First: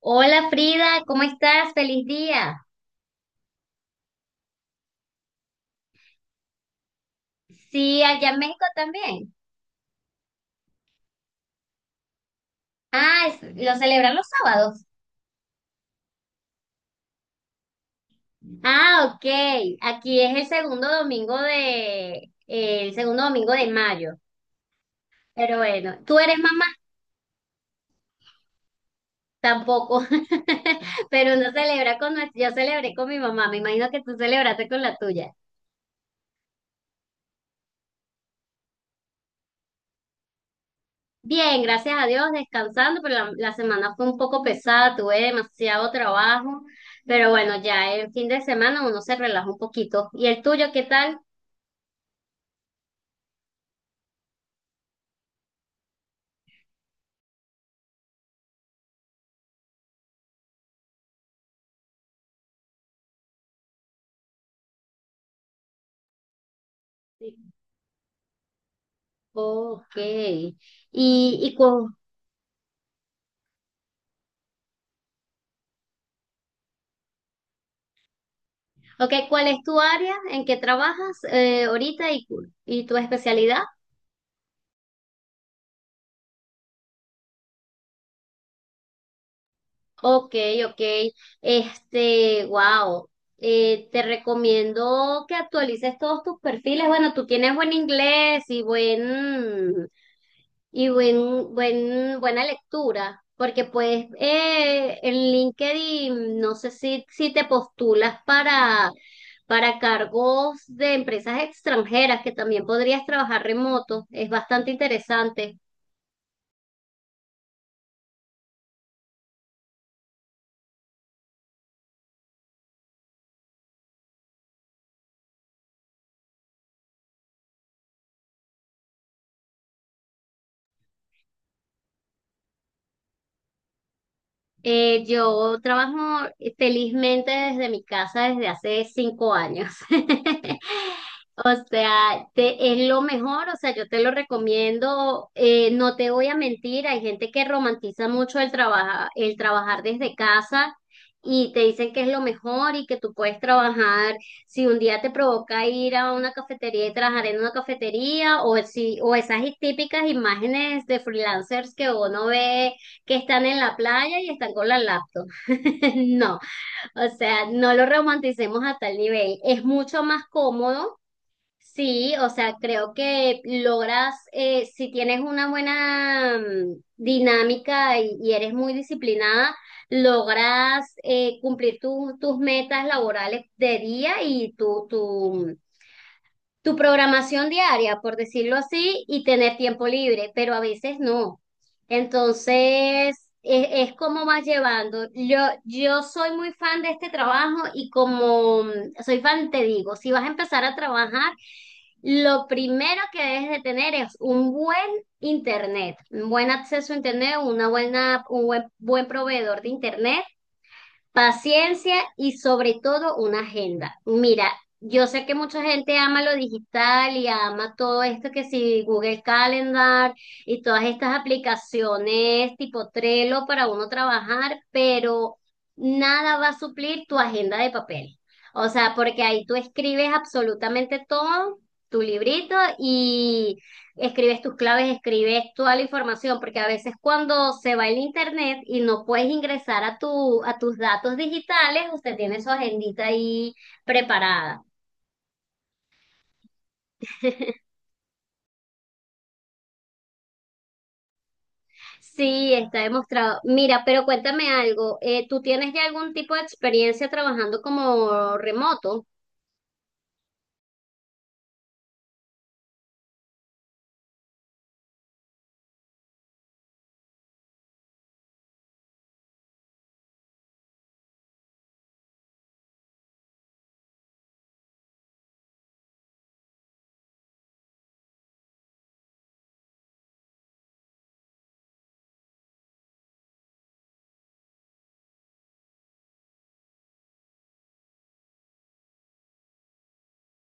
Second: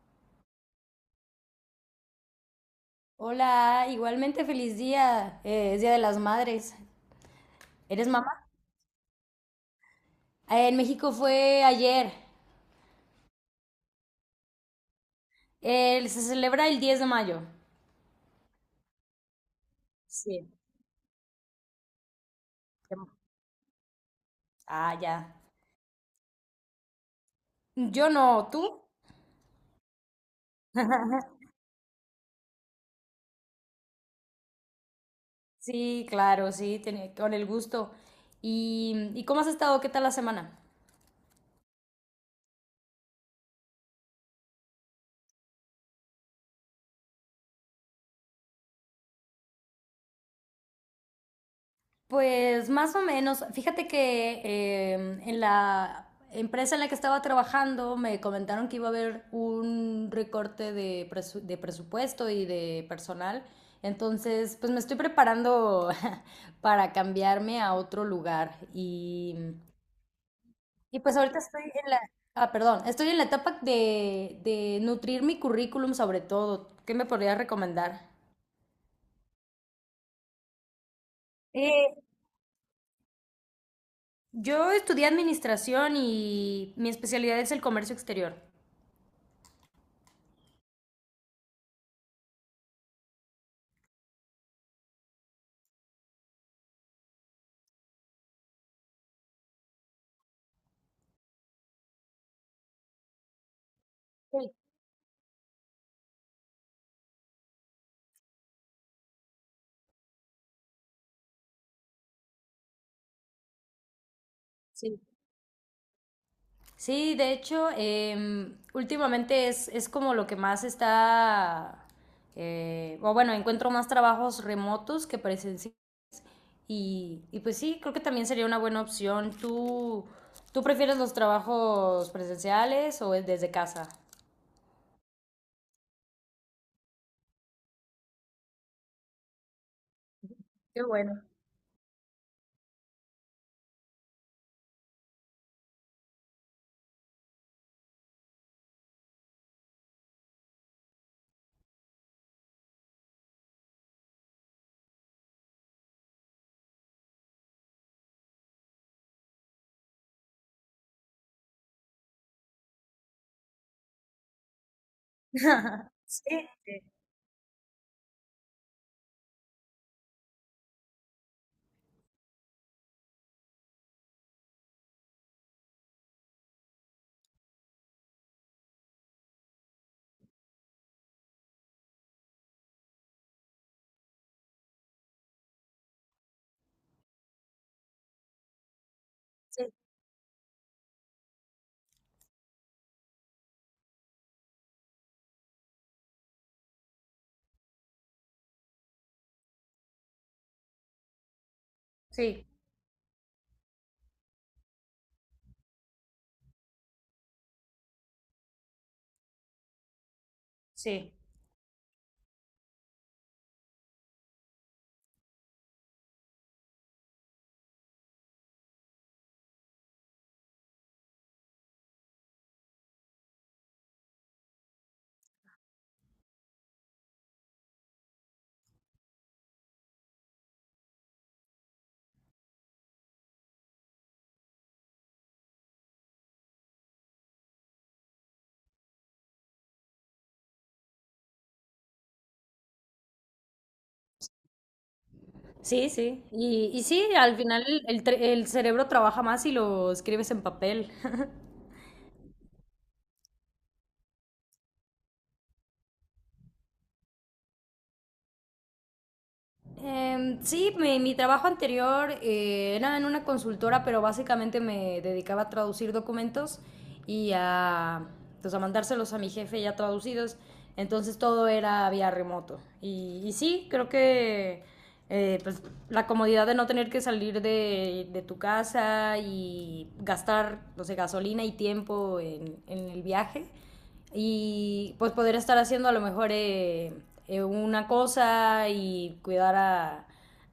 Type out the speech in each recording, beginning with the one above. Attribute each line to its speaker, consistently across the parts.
Speaker 1: Hola Frida, ¿cómo estás? Feliz día.
Speaker 2: Hola, igualmente feliz día. Es Día de las Madres.
Speaker 1: Sí,
Speaker 2: ¿Eres
Speaker 1: allá
Speaker 2: mamá?
Speaker 1: en México también.
Speaker 2: En México fue ayer.
Speaker 1: Ah, lo celebran los sábados.
Speaker 2: Se celebra el 10 de mayo.
Speaker 1: Ah, ok. Aquí es el
Speaker 2: Sí.
Speaker 1: segundo domingo de, el segundo domingo de mayo.
Speaker 2: Ah, ya.
Speaker 1: Pero bueno, ¿tú eres mamá?
Speaker 2: Yo no, ¿tú?
Speaker 1: Tampoco. Pero uno celebra con nuestro, yo celebré con mi mamá. Me imagino que tú celebraste con la tuya.
Speaker 2: Sí, claro, sí, con el gusto. ¿Y cómo has estado? ¿Qué tal la semana?
Speaker 1: Bien, gracias a Dios, descansando, pero la semana fue un poco pesada, tuve demasiado trabajo, pero bueno, ya el fin de semana uno se relaja un poquito. ¿Y el tuyo qué tal?
Speaker 2: Pues más o menos, fíjate que en la empresa en la que estaba trabajando me comentaron que iba a haber un recorte de presupuesto y de personal. Entonces, pues me estoy preparando para
Speaker 1: Sí.
Speaker 2: cambiarme a otro lugar.
Speaker 1: Ok.
Speaker 2: Y pues ahorita
Speaker 1: Y
Speaker 2: estoy
Speaker 1: cu-
Speaker 2: en la... Ah, perdón, estoy en la etapa de nutrir mi currículum sobre todo. ¿Qué me podrías recomendar?
Speaker 1: okay, cuál es tu área? ¿En qué trabajas ahorita y y tu especialidad?
Speaker 2: Yo estudié administración y mi especialidad es el comercio exterior.
Speaker 1: Ok, ok. Este, wow. Te recomiendo que actualices todos tus perfiles. Bueno, tú tienes buen inglés y buen. Y buena lectura, porque pues
Speaker 2: Sí,
Speaker 1: en LinkedIn no sé si te postulas para cargos de empresas extranjeras, que también podrías trabajar remoto, es bastante
Speaker 2: sí.
Speaker 1: interesante.
Speaker 2: Sí, de hecho, últimamente es como lo que más está, o bueno, encuentro más trabajos remotos que presenciales. Y pues sí, creo que también sería una buena opción. ¿Tú prefieres los trabajos presenciales o es desde casa?
Speaker 1: Yo trabajo felizmente desde mi casa desde hace 5 años.
Speaker 2: Qué bueno.
Speaker 1: O sea, es lo mejor, o sea, yo te lo recomiendo, no te voy a mentir, hay gente que romantiza mucho el trabajar desde casa y te dicen que es lo mejor y que tú puedes trabajar, si un día te provoca ir a una cafetería y trabajar en una cafetería, o si, o esas típicas imágenes de freelancers que uno ve que están en la playa y están con la laptop. No,
Speaker 2: Sí, sí,
Speaker 1: o sea, no lo romanticemos a tal nivel. Es mucho más cómodo, sí, o sea, creo que logras, si tienes una buena dinámica y eres muy disciplinada, logras cumplir tus metas laborales de día y tu tu programación diaria, por decirlo así, y tener
Speaker 2: sí.
Speaker 1: tiempo libre, pero a veces no. Entonces, es como vas llevando. Yo soy muy fan de este trabajo y como soy fan, te digo, si vas a empezar a trabajar,
Speaker 2: Sí,
Speaker 1: lo primero que debes de tener es un buen internet, un buen acceso a internet, un buen, buen proveedor de internet.
Speaker 2: sí.
Speaker 1: Paciencia y sobre todo una agenda. Mira, yo sé que mucha gente ama lo digital y ama todo esto que si Google Calendar y todas estas aplicaciones tipo Trello para uno trabajar, pero nada va a suplir tu agenda de papel. O sea, porque ahí tú escribes absolutamente todo, tu librito y escribes tus claves, escribes toda la información, porque a veces cuando se va el internet y no puedes ingresar a tus datos digitales, usted tiene su agendita ahí preparada.
Speaker 2: Sí, sí. Y sí, al final el cerebro trabaja más si lo escribes en papel.
Speaker 1: Sí, está demostrado. Mira, pero cuéntame algo, ¿tú tienes ya algún tipo de experiencia trabajando como remoto?
Speaker 2: Sí, mi trabajo anterior era en una consultora, pero básicamente me dedicaba a traducir documentos y a, pues, a mandárselos a mi jefe ya traducidos. Entonces todo era vía remoto. Y sí, creo que pues, la comodidad de no tener que salir de tu casa y gastar, no sé, gasolina y tiempo en el viaje y pues poder estar haciendo a lo mejor una cosa y cuidar a,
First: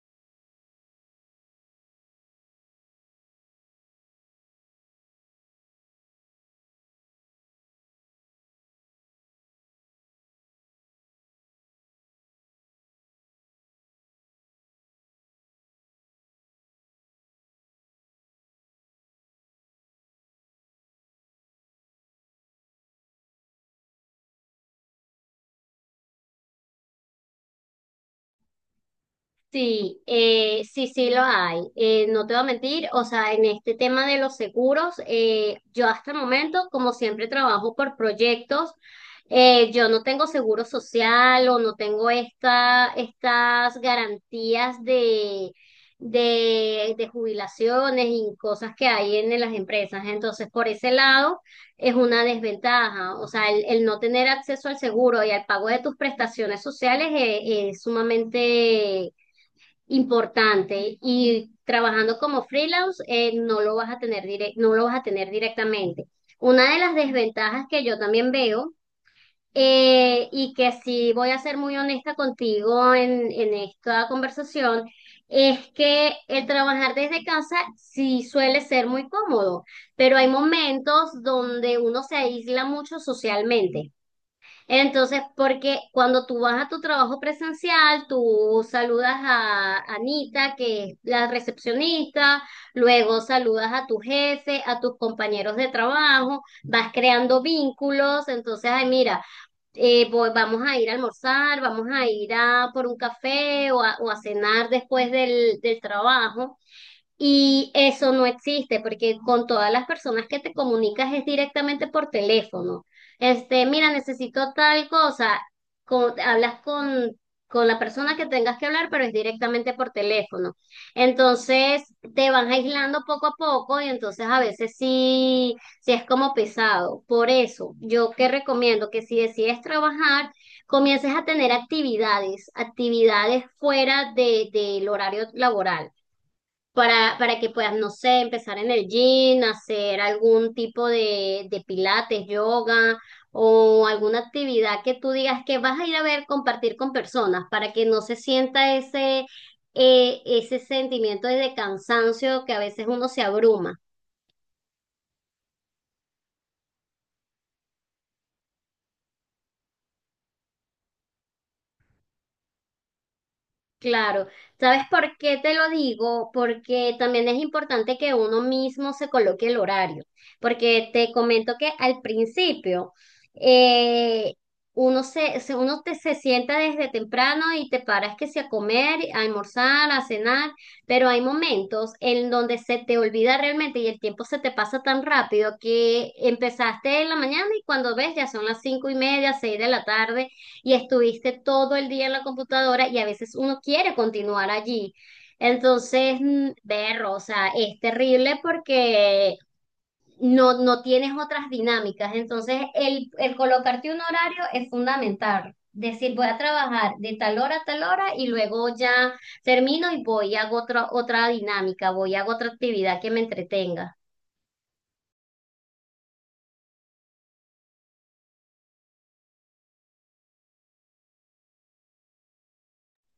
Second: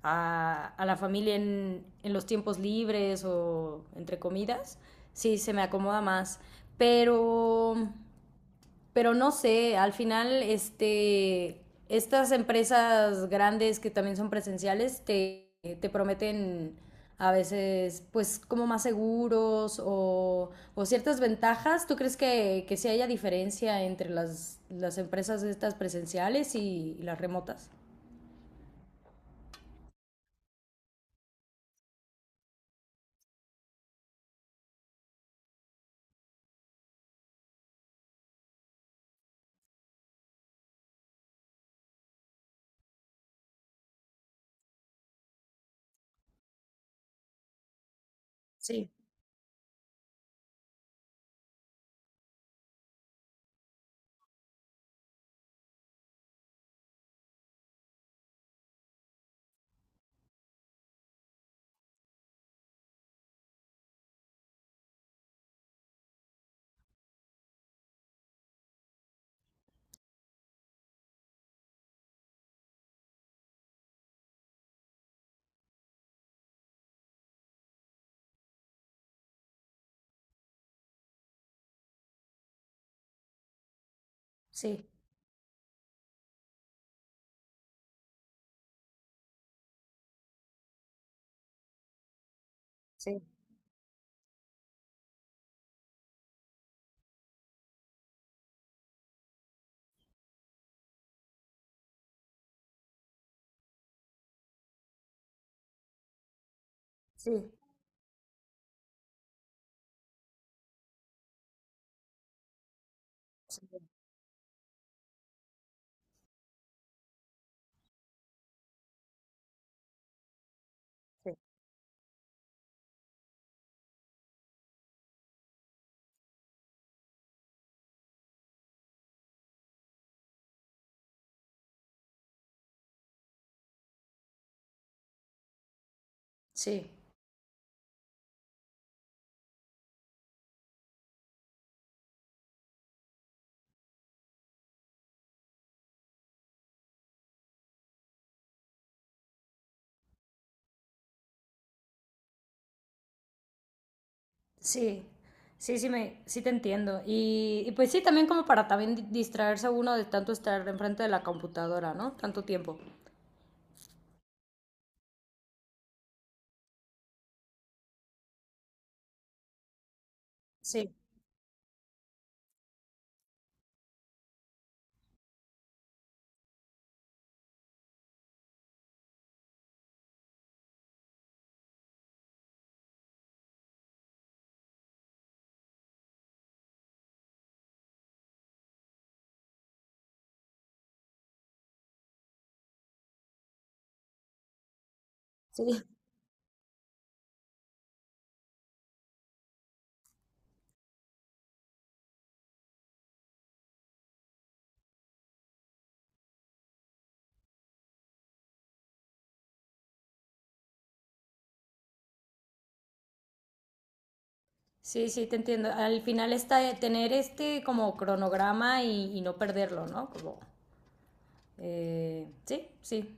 Speaker 2: a, a la familia los tiempos libres o entre comidas, sí, se me acomoda más. Pero pero no sé, al final, estas empresas grandes que también son presenciales te prometen a veces, pues, como más seguros o ciertas ventajas. ¿Tú crees que sí haya diferencia entre las empresas estas presenciales y las remotas?
Speaker 1: Sí, sí, sí lo hay. No te voy a mentir, o sea, en este tema de los seguros, yo hasta el momento, como siempre trabajo por proyectos, yo no tengo seguro social o no tengo estas garantías de jubilaciones y cosas que
Speaker 2: Sí,
Speaker 1: hay en las empresas. Entonces, por ese lado, es una desventaja. O sea, el no tener acceso al seguro y al pago de tus prestaciones sociales es sumamente importante y trabajando como freelance no lo vas a tener no lo vas a tener directamente. Una de las desventajas que yo también veo, y que sí voy a ser muy honesta contigo en esta conversación es que el trabajar desde casa sí suele ser muy cómodo, pero hay momentos donde uno se aísla mucho socialmente.
Speaker 2: sí,
Speaker 1: Entonces, porque cuando tú vas a tu trabajo presencial, tú saludas a Anita, que es la recepcionista, luego
Speaker 2: sí,
Speaker 1: saludas a tu jefe, a tus compañeros de trabajo, vas creando vínculos, entonces, ay, mira, vamos a ir a almorzar, vamos a ir a por un café o a cenar después del trabajo.
Speaker 2: sí,
Speaker 1: Y eso no existe porque con todas las personas que te comunicas es directamente por teléfono.
Speaker 2: sí.
Speaker 1: Este, mira, necesito tal cosa. Hablas con la persona que tengas que hablar, pero es directamente por teléfono. Entonces te van aislando poco a poco y entonces a veces sí es como pesado. Por eso, yo que recomiendo que si decides trabajar, comiences a tener actividades, actividades fuera del horario laboral
Speaker 2: Sí.
Speaker 1: para que puedas, no sé, empezar en el gym, hacer algún tipo de pilates, yoga o alguna actividad que tú digas que vas a ir a ver, compartir con personas para que no se sienta ese sentimiento de cansancio que a veces uno se abruma.
Speaker 2: Sí, sí, sí, sí te entiendo. Y pues sí, también como para también distraerse uno de tanto estar enfrente de la computadora, ¿no? Tanto tiempo.
Speaker 1: Claro, ¿sabes por qué te lo digo? Porque también es importante que uno mismo se coloque el horario, porque
Speaker 2: Sí,
Speaker 1: te comento que al principio, eh, uno se sienta desde temprano y te paras que sea a comer, a almorzar, a cenar, pero hay momentos en donde se te olvida realmente y el tiempo se te pasa tan rápido que empezaste en la mañana y cuando ves ya son las 5:30, seis de la tarde y estuviste todo el día en la computadora y a veces uno quiere continuar allí.
Speaker 2: sí.
Speaker 1: Entonces, berro, o sea, es terrible porque no tienes otras dinámicas. Entonces, el colocarte un horario es fundamental. Decir, voy a trabajar de tal hora a tal hora y luego ya termino y voy y hago otra dinámica, voy y hago otra actividad que me entretenga.
Speaker 2: Sí, sí, te entiendo. Al final está de tener este como cronograma y no perderlo, ¿no? Como, sí, sí.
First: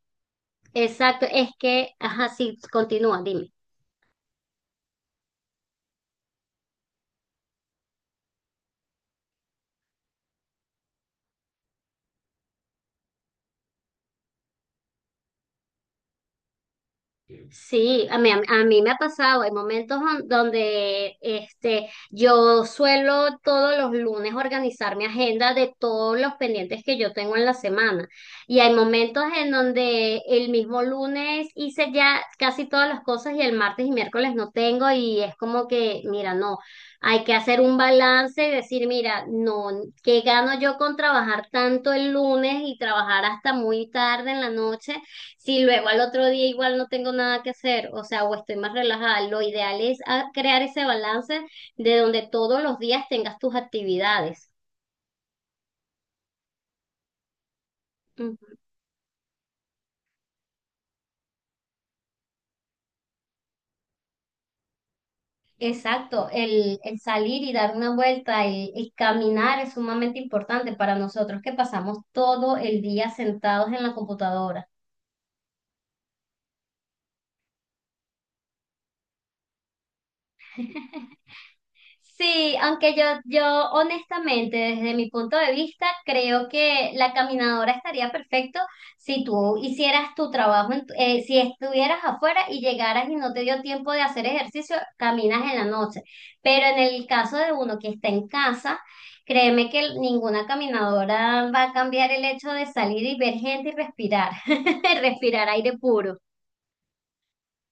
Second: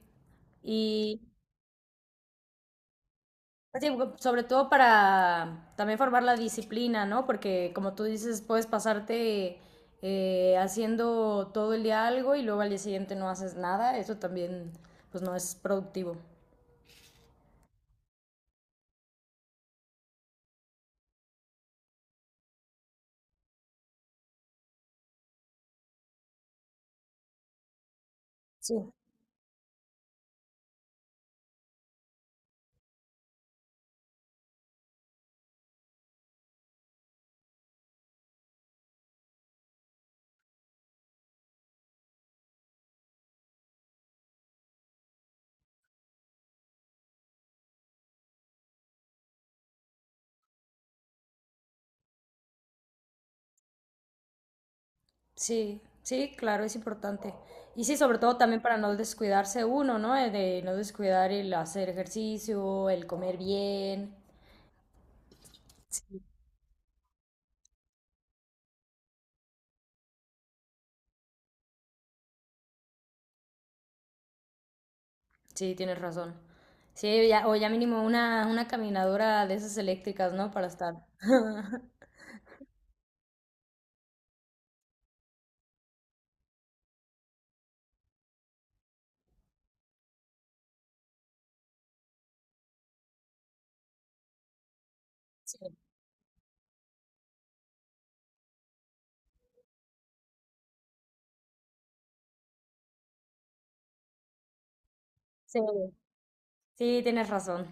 Speaker 2: Y,
Speaker 1: Exacto, es que, ajá, sí, continúa, dime.
Speaker 2: sí, sobre todo para también formar la disciplina, ¿no? Porque como tú dices, puedes pasarte haciendo todo el día algo y luego al día siguiente no haces nada. Eso también, pues no es productivo.
Speaker 1: Sí, a mí me ha pasado, hay momentos donde este, yo suelo todos los lunes organizar mi agenda de todos los pendientes que yo tengo en la semana. Y hay
Speaker 2: Sí.
Speaker 1: momentos en donde el mismo lunes hice ya casi todas las cosas y el martes y miércoles no tengo y es como que, mira, no, hay que hacer un balance y decir, mira, no, ¿qué gano yo con trabajar tanto el lunes y trabajar hasta muy tarde en la noche? Si luego al otro día igual no tengo nada que hacer, o sea, o estoy más relajada, lo ideal es ah, crear ese balance de donde todos los días tengas tus actividades.
Speaker 2: Sí, sí, claro, es importante. Y sí, sobre todo
Speaker 1: Mm.
Speaker 2: también para no descuidarse uno, ¿no? De no descuidar el hacer ejercicio, el comer bien.
Speaker 1: Exacto, el salir y dar una vuelta, el caminar es sumamente importante para nosotros que pasamos todo el día sentados en la computadora.
Speaker 2: Sí, tienes razón. Sí, ya, o ya mínimo una caminadora de esas eléctricas, ¿no? Para estar.
Speaker 1: Sí, aunque yo honestamente, desde mi punto de vista, creo que la caminadora estaría perfecto si tú hicieras tu trabajo, si estuvieras afuera y llegaras y no te dio tiempo de hacer ejercicio, caminas en la
Speaker 2: Sí,
Speaker 1: noche. Pero en el caso de uno que está en casa, créeme que ninguna caminadora va a cambiar el hecho de salir y ver gente y respirar, respirar
Speaker 2: sí.
Speaker 1: aire puro.
Speaker 2: Sí, tienes razón,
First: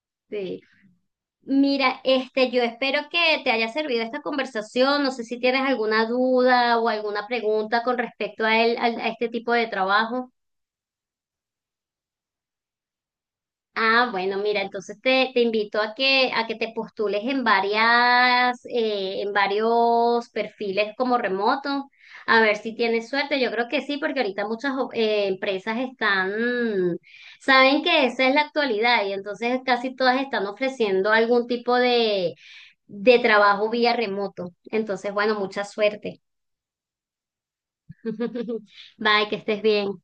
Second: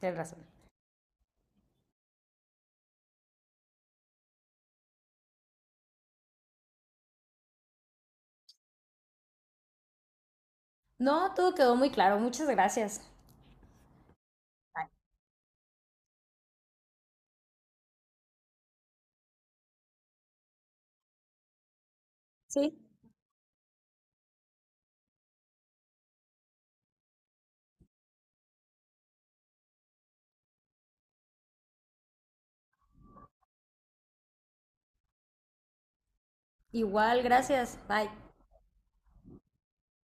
Speaker 2: tienes razón.
Speaker 1: Sí. Mira, este, yo espero que te haya servido esta conversación. No sé si tienes alguna duda o alguna pregunta con respecto a él, a este tipo de trabajo.
Speaker 2: No, todo quedó muy claro. Muchas gracias.
Speaker 1: Ah, bueno, mira,
Speaker 2: Bye.
Speaker 1: entonces te invito a a que te postules en varias, en varios perfiles como remoto, a ver si
Speaker 2: Sí,
Speaker 1: tienes suerte. Yo creo que sí, porque ahorita empresas están, saben que esa es la actualidad y entonces casi todas están ofreciendo algún tipo de trabajo vía remoto. Entonces, bueno, mucha suerte.
Speaker 2: igual, gracias. Bye.
Speaker 1: Bye, que estés bien.